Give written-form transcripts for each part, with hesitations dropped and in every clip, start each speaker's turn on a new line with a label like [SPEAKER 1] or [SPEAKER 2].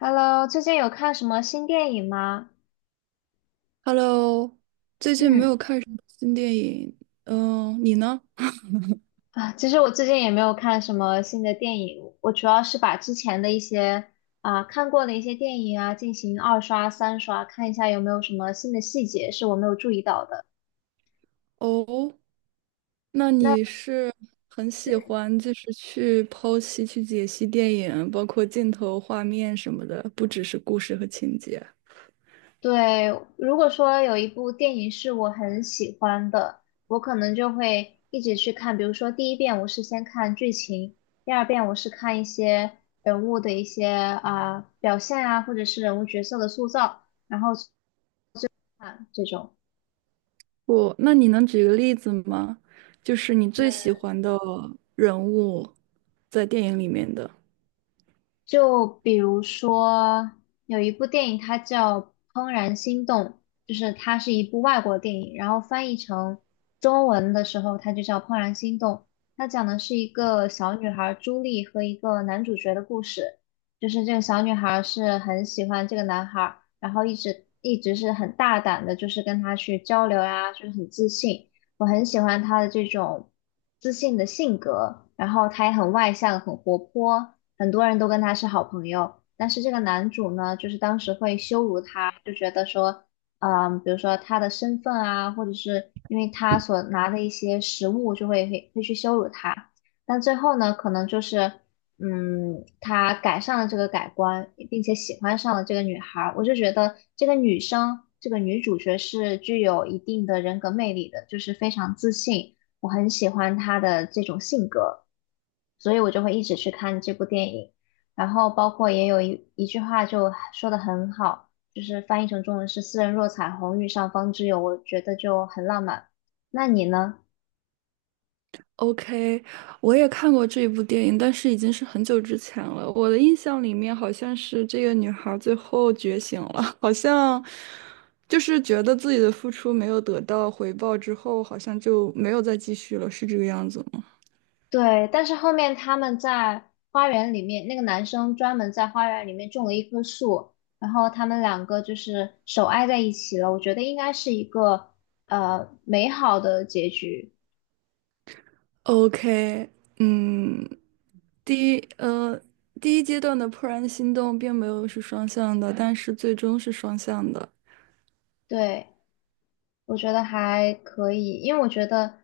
[SPEAKER 1] Hello,最近有看什么新电影吗？
[SPEAKER 2] Hello，最近没
[SPEAKER 1] 嗯，
[SPEAKER 2] 有看什么新电影，嗯，你呢？
[SPEAKER 1] 其实我最近也没有看什么新的电影，我主要是把之前的一些看过的一些电影进行二刷、三刷，看一下有没有什么新的细节是我没有注意到的。
[SPEAKER 2] 哦，那
[SPEAKER 1] 那
[SPEAKER 2] 你是很喜欢就是去剖析、去解析电影，包括镜头、画面什么的，不只是故事和情节。
[SPEAKER 1] 对，如果说有一部电影是我很喜欢的，我可能就会一直去看。比如说，第一遍我是先看剧情，第二遍我是看一些人物的一些啊、表现啊，或者是人物角色的塑造，然后去看这种。
[SPEAKER 2] 那你能举个例子吗？就是你最喜欢的人物在电影里面的。
[SPEAKER 1] 就比如说，有一部电影，它叫《怦然心动》，就是它是一部外国电影，然后翻译成中文的时候，它就叫《怦然心动》。它讲的是一个小女孩朱莉和一个男主角的故事，就是这个小女孩是很喜欢这个男孩儿，然后一直是很大胆的，就是跟他去交流呀、就是很自信。我很喜欢他的这种自信的性格，然后他也很外向，很活泼，很多人都跟他是好朋友。但是这个男主呢，就是当时会羞辱他，就觉得说，嗯，比如说他的身份啊，或者是因为他所拿的一些食物，就会去羞辱他。但最后呢，可能就是嗯，他改善了这个改观，并且喜欢上了这个女孩儿，我就觉得这个女生，这个女主角是具有一定的人格魅力的，就是非常自信，我很喜欢她的这种性格，所以我就会一直去看这部电影。然后包括也有一句话就说的很好，就是翻译成中文是“斯人若彩虹，遇上方知有”，我觉得就很浪漫。那你呢？
[SPEAKER 2] OK，我也看过这一部电影，但是已经是很久之前了。我的印象里面好像是这个女孩儿最后觉醒了，好像就是觉得自己的付出没有得到回报之后，好像就没有再继续了，是这个样子吗
[SPEAKER 1] 对，但是后面他们在花园里面，那个男生专门在花园里面种了一棵树，然后他们两个就是手挨在一起了。我觉得应该是一个美好的结局。
[SPEAKER 2] ？OK，嗯，第一呃第一阶段的怦然心动并没有是双向的，但是最终是双向的。
[SPEAKER 1] 对，我觉得还可以，因为我觉得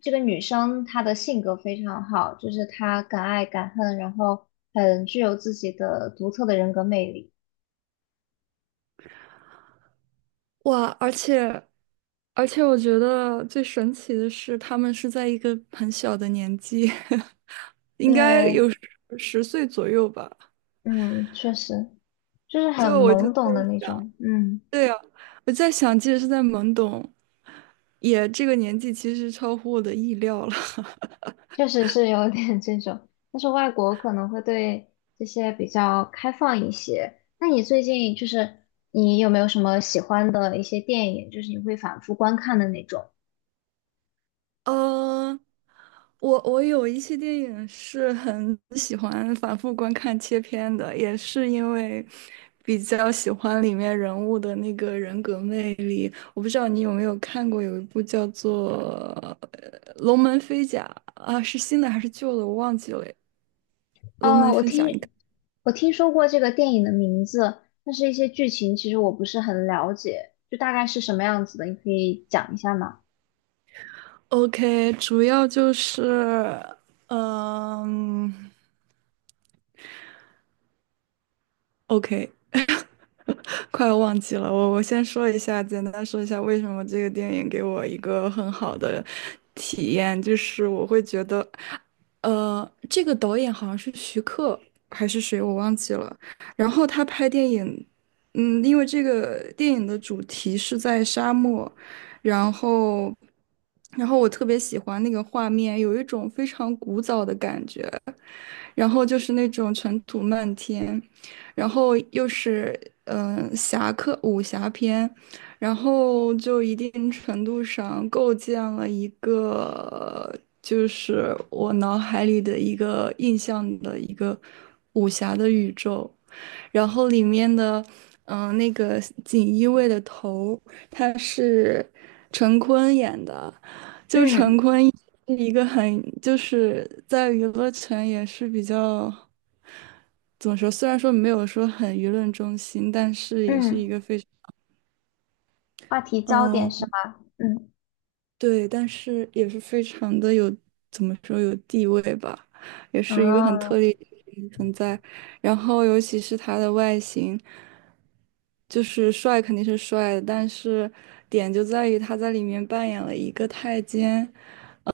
[SPEAKER 1] 这个女生她的性格非常好，就是她敢爱敢恨，然后很具有自己的独特的人格魅力。
[SPEAKER 2] 哇，而且，我觉得最神奇的是，他们是在一个很小的年纪，应该
[SPEAKER 1] 对，
[SPEAKER 2] 有十岁左右吧。
[SPEAKER 1] 嗯，确实就是很
[SPEAKER 2] 就我就
[SPEAKER 1] 懵
[SPEAKER 2] 在
[SPEAKER 1] 懂的那
[SPEAKER 2] 想，
[SPEAKER 1] 种，嗯。
[SPEAKER 2] 对呀，我在想，即使是在懵懂，也这个年纪其实超乎我的意料了。
[SPEAKER 1] 确实是有点这种，但是外国可能会对这些比较开放一些。那你最近就是你有没有什么喜欢的一些电影，就是你会反复观看的那种？
[SPEAKER 2] 呃，我有一些电影是很 喜欢反复观看切片的，也是因为比较喜欢里面人物的那个人格魅力。我不知道你有没有看过，有一部叫做龙门飞甲》啊，是新的还是旧的？我忘记了。《龙门
[SPEAKER 1] 哦，
[SPEAKER 2] 飞甲》，你看。
[SPEAKER 1] 我听说过这个电影的名字，但是一些剧情其实我不是很了解，就大概是什么样子的，你可以讲一下吗？
[SPEAKER 2] OK，主要就是，嗯，OK。快要忘记了，我先说一下，简单说一下为什么这个电影给我一个很好的体验，就是我会觉得，这个导演好像是徐克还是谁，我忘记了。然后他拍电影，因为这个电影的主题是在沙漠，然后，然后我特别喜欢那个画面，有一种非常古早的感觉。然后就是那种尘土漫天，然后又是侠客武侠片，然后就一定程度上构建了一个就是我脑海里的一个印象的一个武侠的宇宙，然后里面的那个锦衣卫的头他是陈坤演的。
[SPEAKER 1] 嗯
[SPEAKER 2] 一个很就是在娱乐圈也是比较怎么说，虽然说没有说很舆论中心，但是也是一
[SPEAKER 1] 嗯，
[SPEAKER 2] 个非常，
[SPEAKER 1] 话题焦点是
[SPEAKER 2] 嗯，
[SPEAKER 1] 吗？嗯，
[SPEAKER 2] 对，但是也是非常的有，怎么说有地位吧，也是一个很
[SPEAKER 1] 哦
[SPEAKER 2] 特立独行的存在。然后尤其是他的外形，就是帅肯定是帅的，但是点就在于他在里面扮演了一个太监，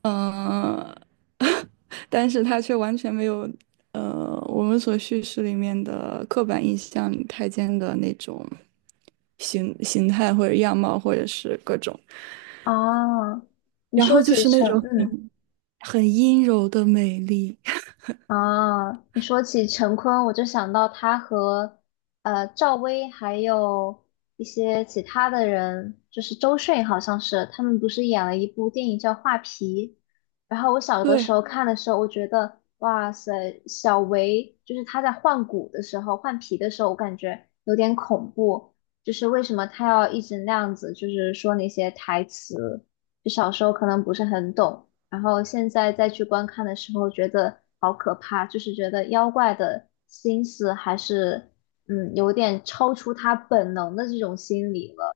[SPEAKER 2] 嗯、但是他却完全没有，我们所叙事里面的刻板印象里太监的那种形态或者样貌或者是各种。
[SPEAKER 1] 哦，你
[SPEAKER 2] 然
[SPEAKER 1] 说
[SPEAKER 2] 后就
[SPEAKER 1] 起
[SPEAKER 2] 是那
[SPEAKER 1] 成，
[SPEAKER 2] 种
[SPEAKER 1] 嗯
[SPEAKER 2] 很阴柔的美丽。
[SPEAKER 1] 啊，你说起陈坤，我就想到他和赵薇还有一些其他的人，就是周迅好像是，他们不是演了一部电影叫《画皮》，然后我小的
[SPEAKER 2] 对，
[SPEAKER 1] 时候看的时候，我觉得哇塞，小维就是他在换骨的时候、换皮的时候，我感觉有点恐怖，就是为什么他要一直那样子，就是说那些台词，就小时候可能不是很懂。然后现在再去观看的时候，觉得好可怕，就是觉得妖怪的心思还是嗯有点超出他本能的这种心理了。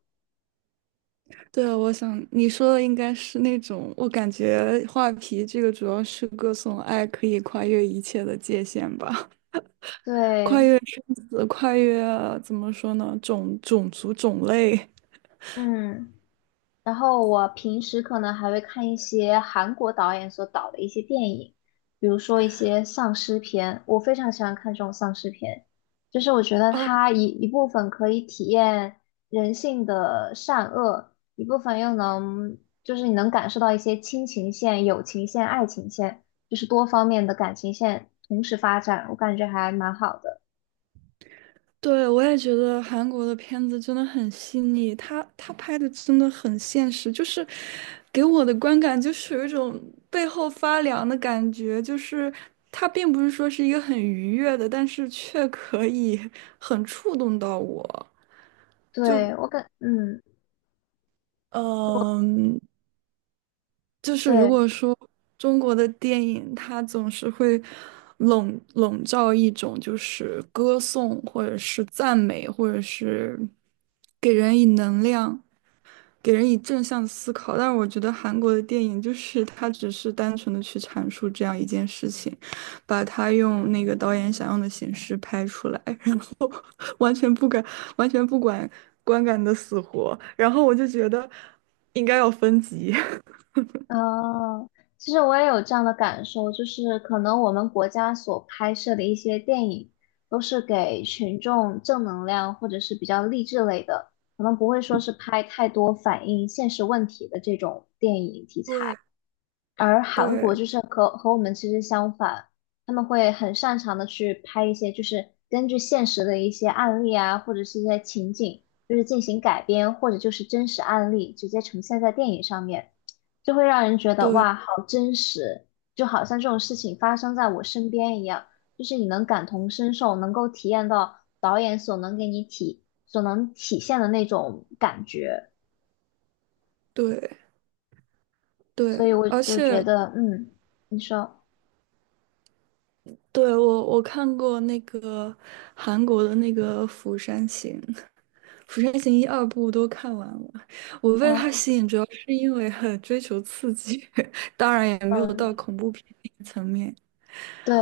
[SPEAKER 2] 对啊，我想你说的应该是那种，我感觉画皮这个主要是歌颂爱可以跨越一切的界限吧，
[SPEAKER 1] 对，
[SPEAKER 2] 跨越怎么说呢，种族种类。
[SPEAKER 1] 嗯。然后我平时可能还会看一些韩国导演所导的一些电影，比如说一些丧尸片，我非常喜欢看这种丧尸片，就是我觉得
[SPEAKER 2] 哦，
[SPEAKER 1] 它一部分可以体验人性的善恶，一部分又能就是你能感受到一些亲情线、友情线、爱情线，就是多方面的感情线同时发展，我感觉还蛮好的。
[SPEAKER 2] 对，我也觉得韩国的片子真的很细腻，他拍的真的很现实，就是给我的观感就是有一种背后发凉的感觉，就是他并不是说是一个很愉悦的，但是却可以很触动到我。
[SPEAKER 1] 对，我感，嗯，
[SPEAKER 2] 嗯，就是如
[SPEAKER 1] 对。
[SPEAKER 2] 果说中国的电影，它总是会笼罩一种就是歌颂，或者是赞美，或者是给人以能量。给人以正向思考，但是我觉得韩国的电影就是它只是单纯的去阐述这样一件事情，把它用那个导演想用的形式拍出来，然后 完全不敢，完全不管观感的死活，然后我就觉得应该要分级。
[SPEAKER 1] 哦，其实我也有这样的感受，就是可能我们国家所拍摄的一些电影，都是给群众正能量或者是比较励志类的，可能不会说是拍太多反映现实问题的这种电影题材。
[SPEAKER 2] 对
[SPEAKER 1] 而韩国
[SPEAKER 2] 对
[SPEAKER 1] 就是和我们其实相反，他们会很擅长的去拍一些就是根据现实的一些案例啊，或者是一些情景，就是进行改编，或者就是真实案例直接呈现在电影上面，就会让人觉得哇，
[SPEAKER 2] 对
[SPEAKER 1] 好真实，就好像这种事情发生在我身边一样，就是你能感同身受，能够体验到导演所能给你所能体现的那种感觉，
[SPEAKER 2] 对对，
[SPEAKER 1] 所以我
[SPEAKER 2] 而
[SPEAKER 1] 就觉
[SPEAKER 2] 且
[SPEAKER 1] 得，嗯，你说。
[SPEAKER 2] 对我看过那个韩国的那个《釜山行》，《釜山行》一二部都看完了。我被它
[SPEAKER 1] 嗯。
[SPEAKER 2] 吸引，主要是因为很追求刺激，当然也没有到
[SPEAKER 1] 嗯。
[SPEAKER 2] 恐怖片那个层面。
[SPEAKER 1] 对，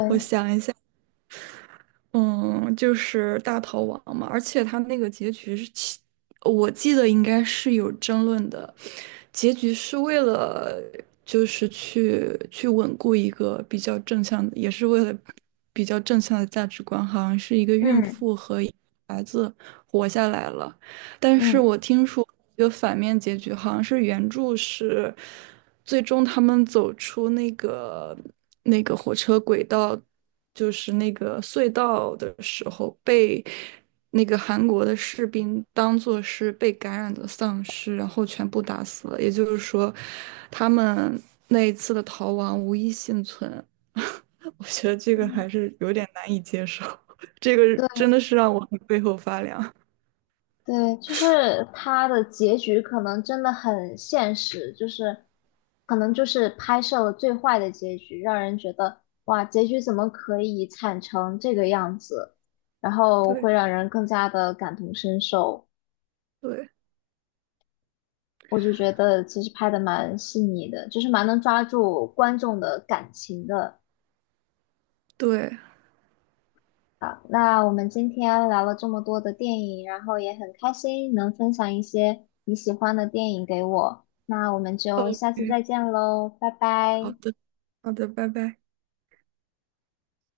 [SPEAKER 2] 嗯，就是大逃亡嘛，而且他那个结局是我记得应该是有争论的，结局是为了就是去稳固一个比较正向的，也是为了比较正向的价值观，好像是一个孕
[SPEAKER 1] 嗯
[SPEAKER 2] 妇和一个孩子活下来了，但是
[SPEAKER 1] 嗯，
[SPEAKER 2] 我听说有反面结局，好像是原著是。最终他们走出那个火车轨道，就是那个隧道的时候，被那个韩国的士兵当做是被感染的丧尸，然后全部打死了。也就是说，他们那一次的逃亡无一幸存。我觉得这个还
[SPEAKER 1] 嗯
[SPEAKER 2] 是有点难以接受，这个
[SPEAKER 1] 对
[SPEAKER 2] 真的是让我背后发凉。
[SPEAKER 1] 对，就是它的结局可能真的很现实，就是可能就是拍摄了最坏的结局，让人觉得哇，结局怎么可以惨成这个样子，然后
[SPEAKER 2] 对
[SPEAKER 1] 会让人更加的感同身受。
[SPEAKER 2] 对
[SPEAKER 1] 我就觉得其实拍的蛮细腻的，就是蛮能抓住观众的感情的。
[SPEAKER 2] 对
[SPEAKER 1] 好，那我们今天聊了这么多的电影，然后也很开心能分享一些你喜欢的电影给我。那我们就
[SPEAKER 2] ，OK，
[SPEAKER 1] 下次再见喽，拜拜。
[SPEAKER 2] 好的好的，拜拜。